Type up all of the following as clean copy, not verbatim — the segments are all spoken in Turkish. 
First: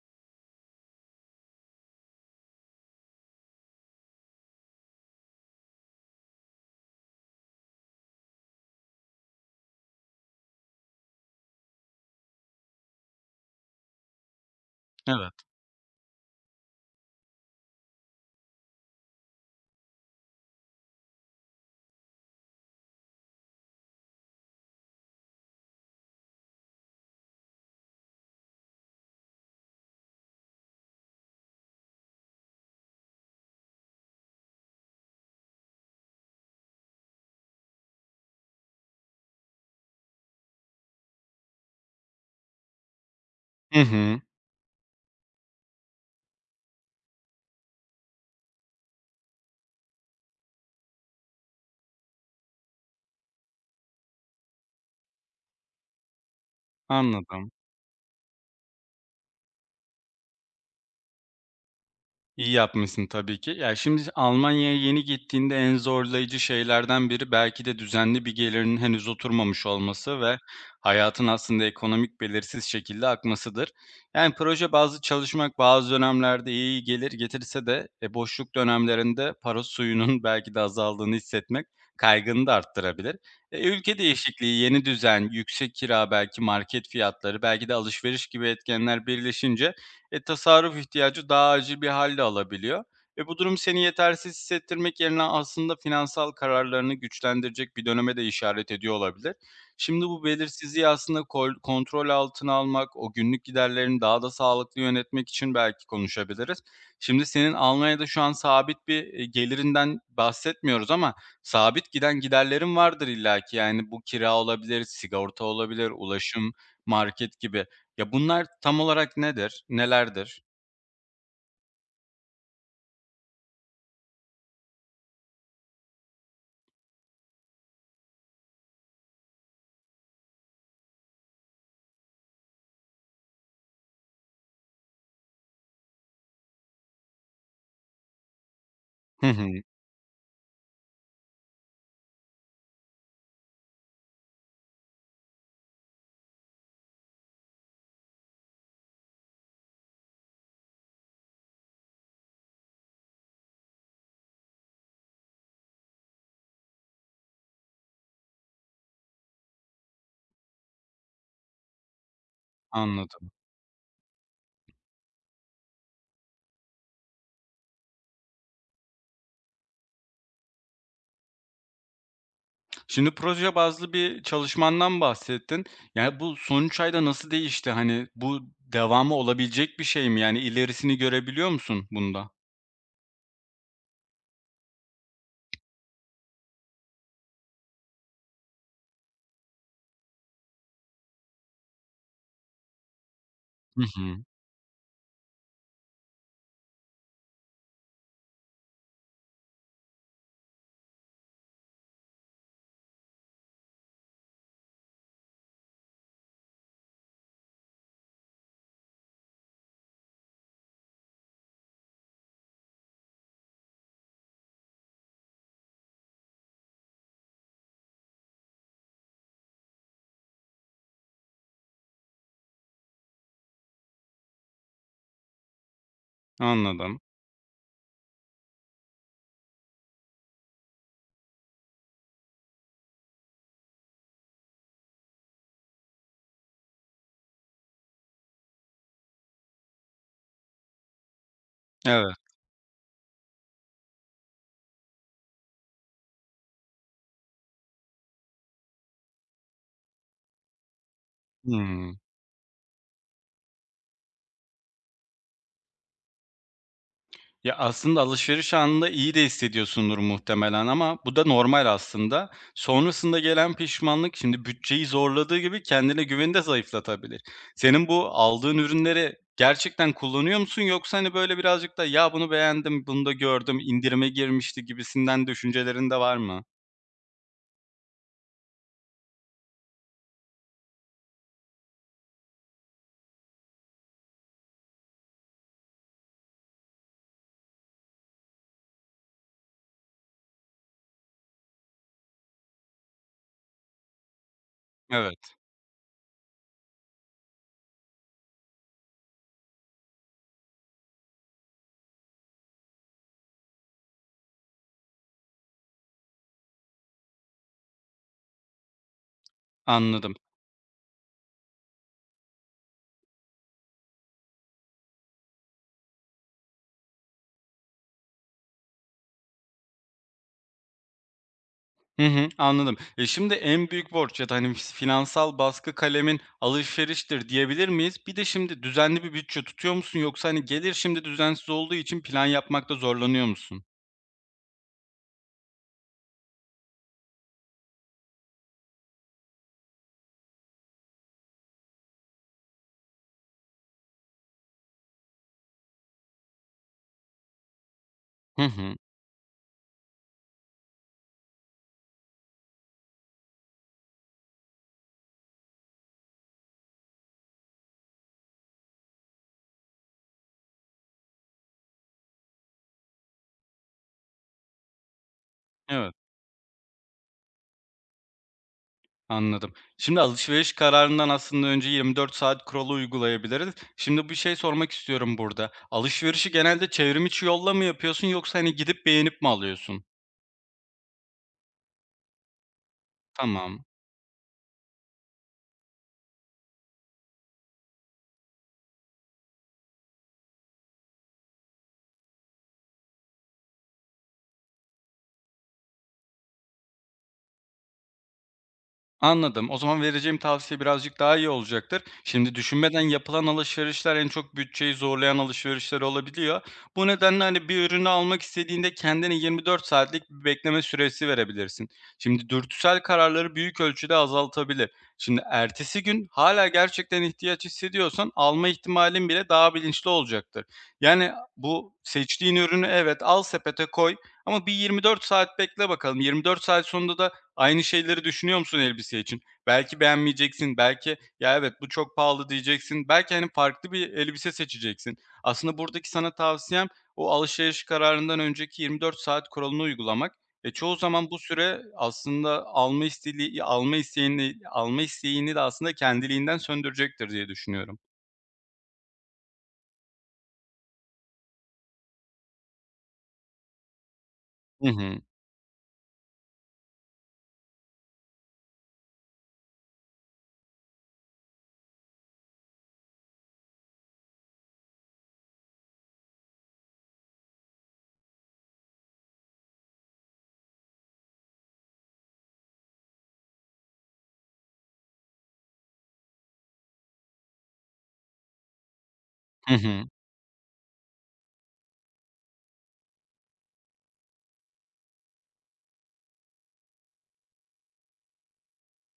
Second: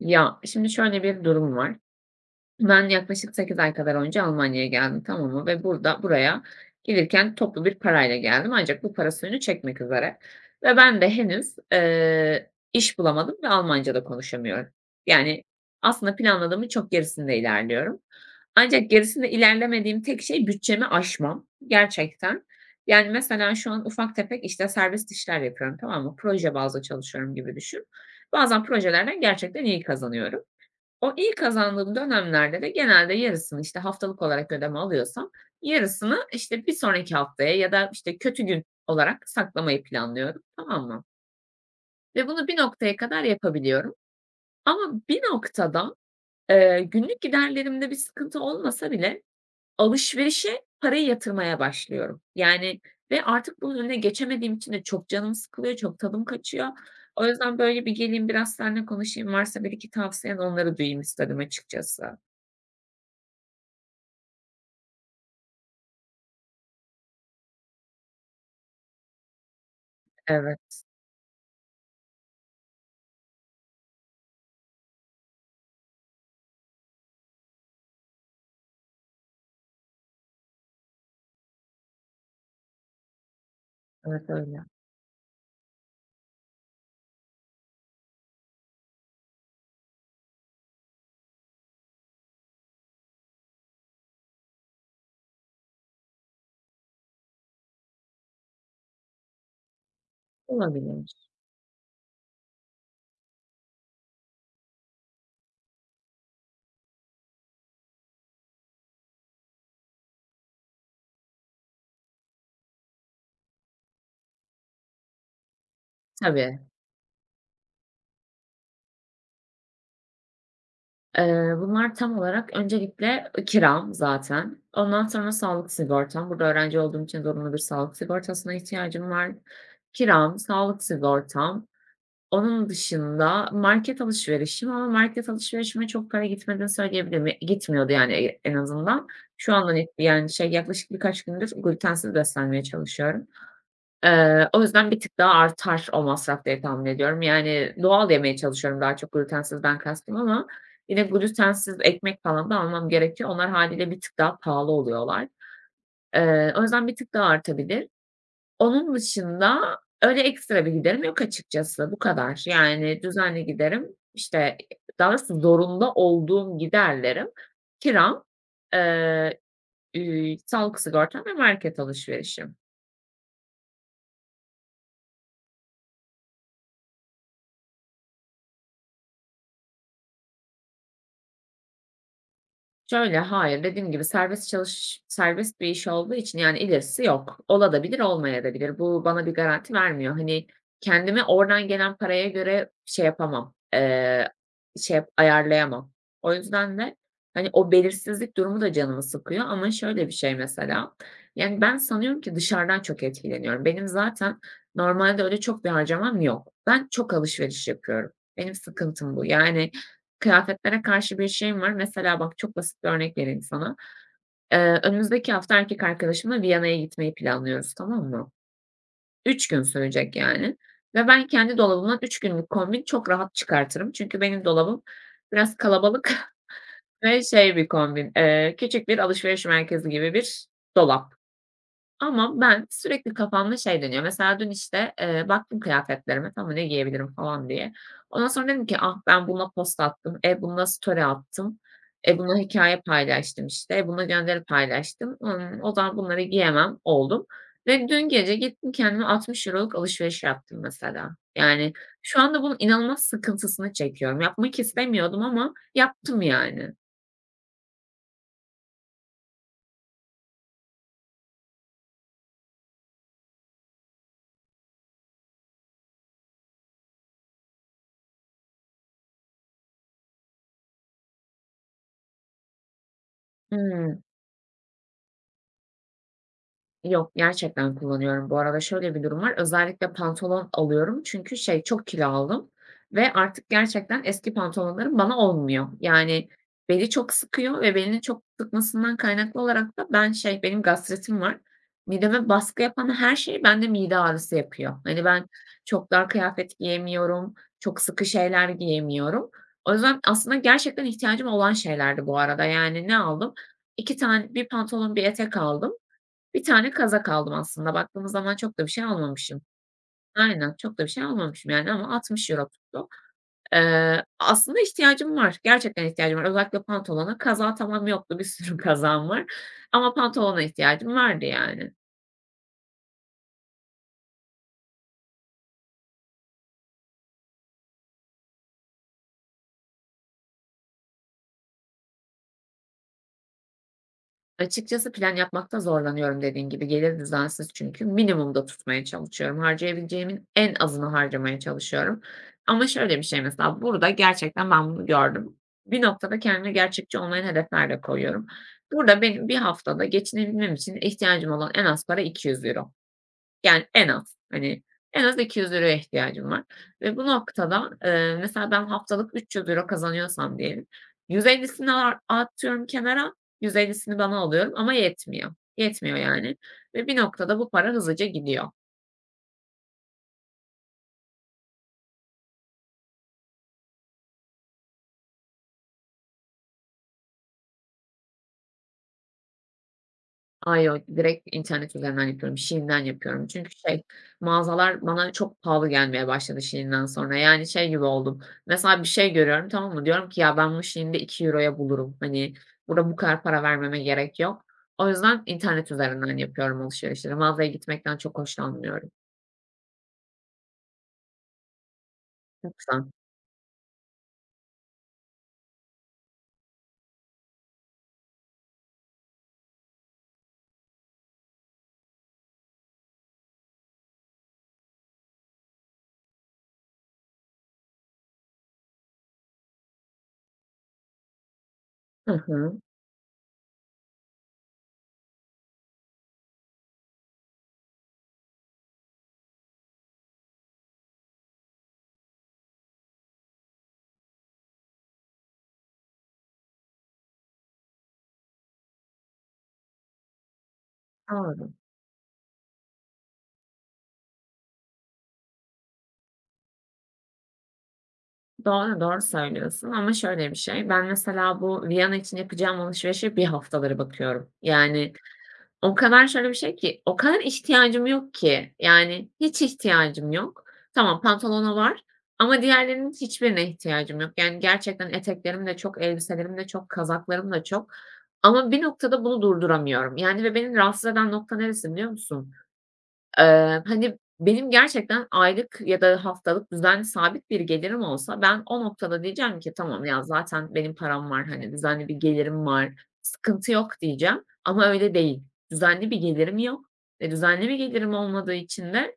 Ya, şimdi şöyle bir durum var. Ben yaklaşık 8 ay kadar önce Almanya'ya geldim, tamam mı? Ve burada buraya gelirken toplu bir parayla geldim ancak bu para suyunu çekmek üzere ve ben de henüz, iş bulamadım ve Almanca da konuşamıyorum. Evet. Yani, aslında planladığımın çok gerisinde ilerliyorum. Ancak gerisinde ilerlemediğim tek şey bütçemi aşmam, gerçekten. Yani, mesela şu an ufak tefek, işte, serbest işler yapıyorum, tamam mı? Proje bazlı çalışıyorum gibi düşün. Bazen projelerden gerçekten iyi kazanıyorum. O iyi kazandığım dönemlerde de genelde yarısını, işte, haftalık olarak ödeme alıyorsam yarısını, işte, bir sonraki haftaya ya da, işte, kötü gün olarak saklamayı planlıyorum, tamam mı? Ve bunu bir noktaya kadar Hı yapabiliyorum hı. ama bir noktada, günlük giderlerimde bir sıkıntı olmasa bile alışverişe parayı yatırmaya başlıyorum. Yani ve artık bunun önüne geçemediğim için de çok canım sıkılıyor, çok tadım kaçıyor. O Anladım. yüzden, böyle, bir geleyim biraz seninle konuşayım, varsa bir iki tavsiyen onları duyayım istedim açıkçası. İyi yapmışsın tabii ki. Ya, şimdi Almanya'ya yeni gittiğinde en zorlayıcı şeylerden biri belki de düzenli bir gelirin henüz oturmamış olması ve Evet. hayatın aslında ekonomik belirsiz şekilde akmasıdır. Yani, proje bazı çalışmak bazı dönemlerde iyi gelir getirse de, boşluk dönemlerinde para suyunun belki de azaldığını hissetmek kaygını da arttırabilir. Ülke Evet, değişikliği, öyle. yeni düzen, yüksek kira, belki market fiyatları, belki de alışveriş gibi etkenler birleşince tasarruf ihtiyacı daha acil bir hâl alabiliyor. Bu durum seni yetersiz hissettirmek yerine aslında finansal kararlarını güçlendirecek bir döneme de işaret ediyor olabilir. Şimdi bu belirsizliği Olabilir. aslında kontrol altına almak, o günlük giderlerini daha da sağlıklı yönetmek için belki konuşabiliriz. Şimdi senin Almanya'da şu an sabit bir gelirinden bahsetmiyoruz ama sabit giden giderlerin vardır illaki. Yani bu kira olabilir, sigorta olabilir, ulaşım, Tabii. market gibi. Ya, bunlar tam olarak nedir? Nelerdir? Bunlar tam olarak öncelikle, kiram zaten. Ondan sonra sağlık sigortam. Burada öğrenci olduğum için zorunlu bir sağlık sigortasına ihtiyacım var. Kiram, sağlık sigortam. Onun dışında market alışverişim ama market alışverişime çok para gitmediğini söyleyebilirim. Ya, gitmiyordu yani, en azından. Hı hı, Şu andan yani, şey, yaklaşık birkaç gündür glütensiz beslenmeye çalışıyorum. O yüzden bir tık daha artar o masraf diye tahmin ediyorum. Yani doğal yemeye çalışıyorum daha çok glutensizden kastım ama yine glutensiz ekmek falan da almam gerekiyor. Onlar hâliyle bir tık daha pahalı oluyorlar. O yüzden bir tık daha artabilir. Onun dışında öyle ekstra bir giderim yok açıkçası. Bu kadar. Yani anladım. düzenli giderim, işte, daha doğrusu zorunda olduğum giderlerim, kiram, eee, sağlık sigortam ve market alışverişim. Şimdi proje bazlı bir çalışmandan bahsettin. Yani, bu son 3 ayda nasıl değişti? Hani, bu devamı olabilecek bir şey mi? Yani, ilerisini görebiliyor musun bunda? Şöyle, hayır, dediğim gibi serbest bir iş olduğu için, yani, ilerisi yok. Ola da bilir, olmaya da bilir. Bu bana bir garanti vermiyor. Hani, kendimi oradan gelen paraya göre şey yapamam, Hı hı, şey yap ayarlayamam. O yüzden de, hani, o belirsizlik durumu da canımı sıkıyor ama şöyle bir şey mesela, yani, ben sanıyorum ki dışarıdan çok etkileniyorum. Benim zaten normalde öyle çok bir harcamam yok. Ben çok alışveriş yapıyorum. Benim sıkıntım bu. Yani, kıyafetlere karşı bir şeyim var. Mesela bak çok basit bir örnek vereyim sana. Önümüzdeki hafta erkek arkadaşımla Viyana'ya gitmeyi planlıyoruz, tamam mı? 3 gün sürecek yani ve ben kendi dolabımdan 3 günlük kombin çok rahat çıkartırım. Çünkü benim dolabım biraz kalabalık anladım. ve şey bir kombin, küçük bir alışveriş merkezi gibi bir dolap. Ama ben sürekli kafamda şey dönüyor. Mesela dün, işte, baktım kıyafetlerime, tamam, ne giyebilirim falan diye. Ondan sonra dedim ki, ah, ben buna post attım, buna story attım, Evet. Buna hikaye paylaştım, işte, buna gönderi paylaştım. O zaman bunları giyemem oldum ve dün gece gittim kendime €60'lık alışveriş yaptım mesela. Yani Hıı. şu anda bunun inanılmaz sıkıntısını çekiyorum. Yapmak istemiyordum ama yaptım yani. Ya, aslında alışveriş anında iyi de hissediyorsundur muhtemelen ama bu da normal aslında. Sonrasında gelen pişmanlık, şimdi bütçeyi zorladığı gibi kendine güveni de zayıflatabilir. Senin bu aldığın ürünleri gerçekten kullanıyor musun yoksa, hani, böyle, birazcık da "Ya, bunu beğendim, bunu da gördüm, Hmm. indirime girmişti." gibisinden düşüncelerin de var mı? Yok, gerçekten kullanıyorum. Bu arada şöyle bir durum var. Özellikle pantolon alıyorum çünkü şey, çok kilo aldım ve artık gerçekten eski pantolonlarım bana olmuyor. Yani beli çok sıkıyor ve belinin çok sıkmasından kaynaklı olarak da ben şey, benim gastritim var. Mideme baskı yapan her şey bende mide ağrısı yapıyor. Hani ben Evet, çok dar kıyafet giyemiyorum, çok sıkı şeyler giyemiyorum. O yüzden aslında gerçekten ihtiyacım olan şeylerdi bu arada. Yani ne aldım? 2 tane, bir pantolon, bir etek aldım. Bir tane kazak aldım aslında. Baktığımız zaman çok da bir şey almamışım. anladım. Aynen, çok da bir şey almamışım yani ama 60 euro tuttu. Aslında ihtiyacım var. Gerçekten ihtiyacım var. Özellikle pantolona. Kazağa tamam yoktu, bir sürü kazağım var ama pantolona ihtiyacım vardı yani. Hı hı, anladım. Şimdi en büyük borç ya da, hani, finansal baskı kalemin alışveriştir diyebilir miyiz? Bir de şimdi düzenli bir bütçe tutuyor musun yoksa, hani, gelir şimdi düzensiz olduğu için plan yapmakta zorlanıyor musun? Açıkçası plan yapmakta zorlanıyorum dediğin gibi. Gelir düzensiz çünkü. Minimumda tutmaya çalışıyorum. Harcayabileceğimin en azını harcamaya çalışıyorum. Ama şöyle bir şey mesela burada gerçekten ben bunu gördüm. Bir noktada kendime gerçekçi olmayan hedefler de koyuyorum. Hı hı. Burada benim bir haftada geçinebilmem için ihtiyacım olan en az para 200 euro. Yani en az, hani, en az ₺200'ya ihtiyacım var ve bu noktada, mesela ben haftalık ₺300 kazanıyorsam diyelim, 150'sini atıyorum kenara, 150'sini bana alıyorum ama yetmiyor. Evet, Yetmiyor yani ve bir noktada bu para hızlıca gidiyor. anladım. Şimdi alışveriş kararından aslında önce 24 saat kuralı uygulayabiliriz. Şimdi bir şey sormak istiyorum burada. Alışverişi genelde çevrim içi yolla mı yapıyorsun yoksa, hani, gidip beğenip mi alıyorsun? A, yok. Direkt internet üzerinden yapıyorum. Shein'den yapıyorum. Çünkü Tamam. şey, mağazalar bana çok pahalı gelmeye başladı Shein'den sonra. Yani şey gibi oldum. Mesela bir şey görüyorum, tamam mı? Diyorum ki ya ben bunu Shein'de 2 euroya bulurum. Hani burada bu kadar para vermeme gerek yok. O yüzden internet üzerinden yapıyorum alışverişleri. Mağazaya gitmekten çok hoşlanmıyorum. Anladım. O zaman vereceğim tavsiye birazcık daha iyi olacaktır. Şimdi düşünmeden Lütfen. yapılan alışverişler en çok bütçeyi zorlayan alışverişler olabiliyor. Bu nedenle hani bir ürünü almak istediğinde kendine 24 saatlik bir bekleme süresi verebilirsin. Şimdi dürtüsel kararları büyük ölçüde azaltabilir. Şimdi ertesi gün hala gerçekten ihtiyaç hissediyorsan alma ihtimalin bile daha bilinçli olacaktır. Yani bu Hı seçtiğin hı. ürünü evet al sepete koy ama bir 24 saat bekle bakalım. 24 saat sonunda da aynı şeyleri düşünüyor musun elbise için? Belki beğenmeyeceksin, belki "Ya, evet, bu çok pahalı." diyeceksin. Belki, hani, farklı bir elbise seçeceksin. Aslında buradaki sana tavsiyem o alışveriş kararından önceki 24 saat kuralını uygulamak. Çoğu zaman bu Doğru. süre aslında alma isteğini de aslında kendiliğinden söndürecektir diye düşünüyorum. Doğru, doğru söylüyorsun ama şöyle bir şey, ben mesela bu Viyana için yapacağım alışverişe bir haftaları bakıyorum. Hı Yani hı. o kadar şöyle bir şey ki, o kadar ihtiyacım yok ki, yani hiç ihtiyacım yok. Tamam, pantolona var ama diğerlerinin hiçbirine ihtiyacım yok. Yani gerçekten eteklerim de çok, elbiselerim de çok, kazaklarım da çok ama bir noktada bunu durduramıyorum. Yani ve beni rahatsız eden nokta neresi biliyor musun? Hani, benim gerçekten aylık ya da haftalık düzenli sabit bir gelirim olsa ben o noktada diyeceğim ki Hı hı. "Tamam ya, zaten benim param var, hani, düzenli bir gelirim var, sıkıntı yok." diyeceğim ama öyle değil. Düzenli bir gelirim yok. Ve düzenli bir gelirim olmadığı için de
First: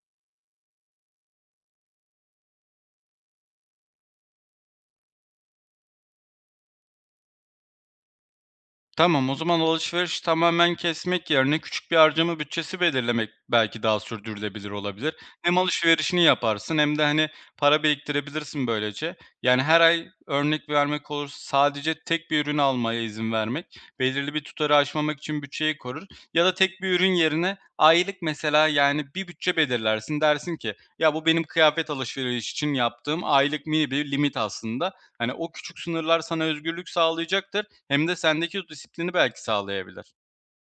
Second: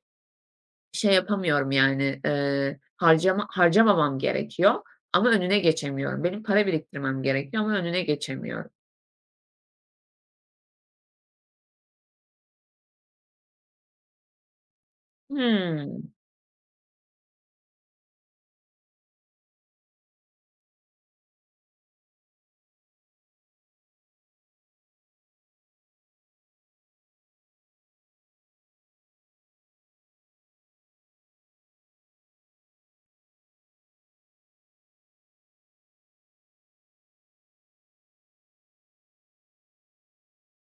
şey yapamıyorum, yani, harcamamam gerekiyor ama önüne geçemiyorum. Benim para biriktirmem gerekiyor ama önüne geçemiyorum. Tamam, o zaman alışveriş tamamen kesmek yerine küçük bir harcama bütçesi belirlemek belki daha sürdürülebilir olabilir. Hem Hımm. alışverişini yaparsın hem de, hani, para biriktirebilirsin böylece. Yani, her ay örnek vermek olursa sadece tek bir ürün almaya izin vermek, belirli bir tutarı aşmamak için bütçeyi korur ya da tek bir ürün yerine aylık mesela, yani, bir bütçe belirlersin. Dersin ki, "Ya, bu benim kıyafet alışveriş için yaptığım aylık mini bir limit aslında." Hani, o küçük sınırlar sana özgürlük sağlayacaktır hem de sendeki o disiplini belki sağlayabilir.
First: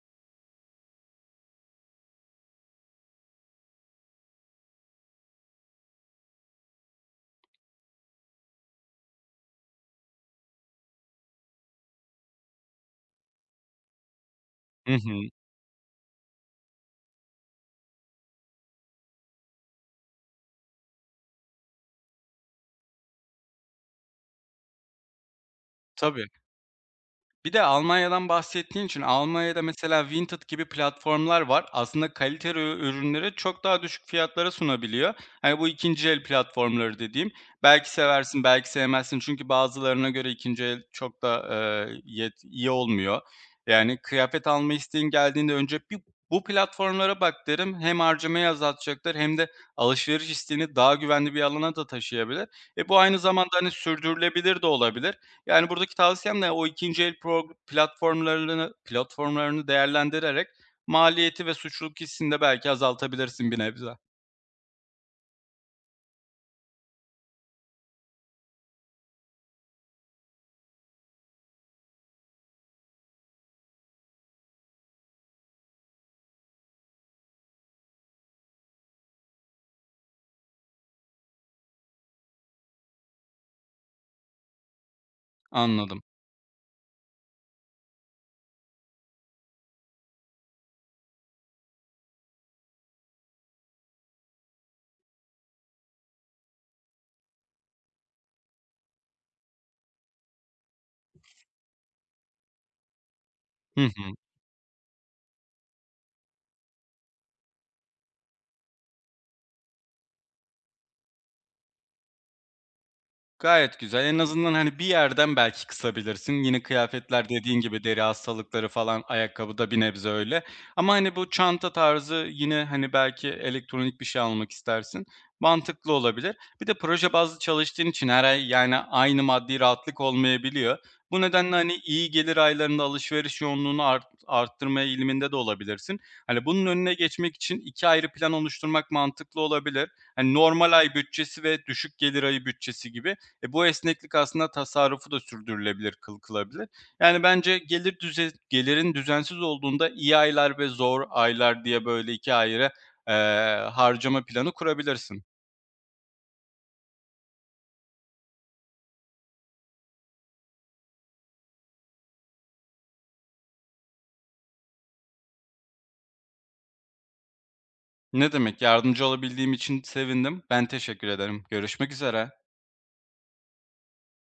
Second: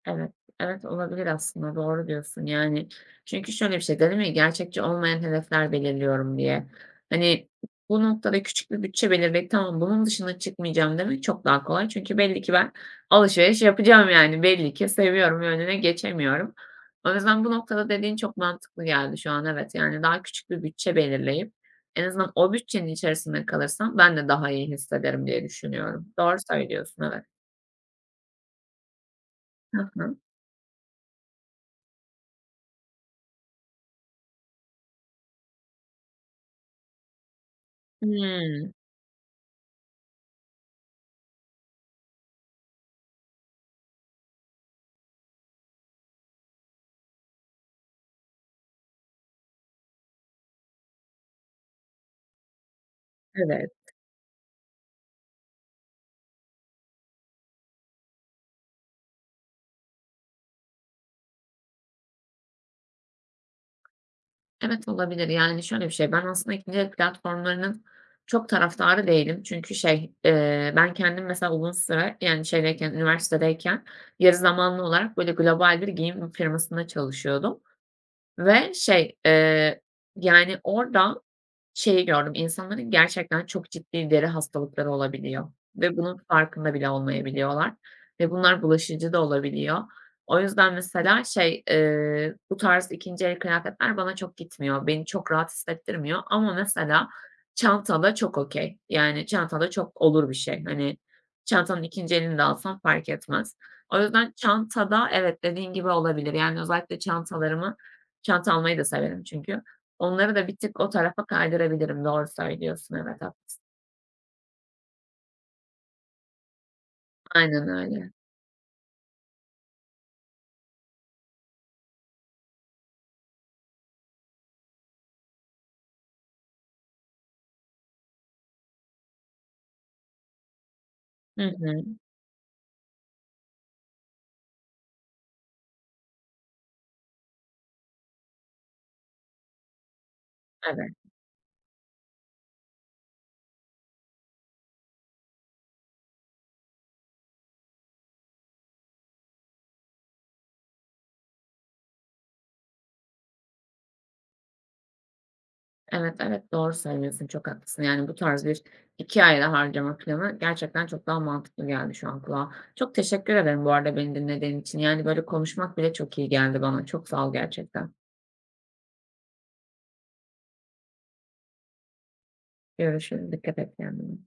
Evet, evet olabilir aslında doğru diyorsun. Yani çünkü şöyle bir şey dedim ya gerçekçi olmayan hedefler belirliyorum diye. Hani bu noktada küçük bir bütçe belirleyip tamam bunun dışına çıkmayacağım demek çok daha kolay. Çünkü belli ki ben alışveriş yapacağım yani belli ki Hı hı. seviyorum ve önüne geçemiyorum. O yüzden bu noktada dediğin çok mantıklı geldi şu an evet. Yani daha küçük bir bütçe belirleyip en azından o bütçenin içerisinde kalırsam ben de daha iyi hissederim diye düşünüyorum. Tabii. Doğru söylüyorsun evet. Bir de Almanya'dan bahsettiğin için Almanya'da Hı mesela hı. Vinted gibi platformlar var. Aslında kaliteli ürünleri çok daha düşük fiyatlara sunabiliyor. Hani bu ikinci el platformları dediğim. Belki seversin, belki Hmm, sevmezsin çünkü bazılarına göre ikinci el çok da, yet iyi olmuyor. Yani kıyafet alma isteğin geldiğinde önce bir bu platformlara bak derim. Hem harcamayı azaltacaktır hem de alışveriş isteğini daha güvenli bir alana da taşıyabilir. Bu aynı zamanda, evet. hani, sürdürülebilir de olabilir. Yani, buradaki tavsiyem de o ikinci el prog platformlarını platformlarını değerlendirerek maliyeti ve suçluluk hissini de belki azaltabilirsin bir nebze. Evet, olabilir. Yani, şöyle bir şey, ben aslında ikinci el platformlarının çok taraftarı değilim. Çünkü şey, ben kendim mesela uzun süre, yani, şeydeyken, üniversitedeyken yarı zamanlı olarak böyle global bir giyim firmasında çalışıyordum ve şey, yani, orada şeyi gördüm, insanların gerçekten çok ciddi deri hastalıkları olabiliyor ve Anladım. bunun farkında bile olmayabiliyorlar ve bunlar bulaşıcı da olabiliyor. O yüzden mesela şey, bu tarz 2'nci el kıyafetler bana çok gitmiyor, beni çok rahat hissettirmiyor ama mesela çantada çok okay. Yani çantada çok olur bir şey. Hani çantanın 2'nci elini de alsam fark etmez. Hı O hı. yüzden çantada evet, dediğin gibi olabilir. Yani özellikle çanta almayı da severim çünkü. Onları da bir tık o tarafa kaydırabilirim. Doğru söylüyorsun, evet, haklısın. Gayet güzel. En azından, hani, bir yerden belki kısabilirsin. Yine kıyafetler dediğin Aynen gibi deri öyle. hastalıkları falan, ayakkabıda bir nebze öyle. Ama, hani, bu çanta tarzı yine, hani, belki elektronik bir şey almak istersin. Mantıklı olabilir. Bir de proje bazlı çalıştığın için her ay, yani, aynı maddi rahatlık olmayabiliyor. Bu Hı nedenle, hani, hı. iyi gelir aylarında alışveriş yoğunluğunu arttırma eğiliminde de olabilirsin. Hani, bunun önüne geçmek için 2 ayrı plan oluşturmak mantıklı olabilir. Hani, normal Evet, ay bütçesi ve düşük gelir ayı bütçesi gibi. Bu esneklik aslında tasarrufu da sürdürülebilir kılabilir. Yani bence gelirin düzensiz olduğunda iyi aylar ve zor aylar diye böyle 2 ayrı, eee, harcama planı kurabilirsin. evet, evet, doğru söylüyorsun, çok haklısın. Yani bu tarz bir 2 ayda harcama planı gerçekten çok daha mantıklı geldi şu an kulağa. Çok teşekkür ederim bu arada beni dinlediğin için. Yani böyle konuşmak bile çok iyi geldi bana. Çok sağ ol gerçekten. Ne demek, yardımcı olabildiğim için sevindim. Ben teşekkür ederim. Görüşmek üzere. Görüşürüz. Dikkat et kendine.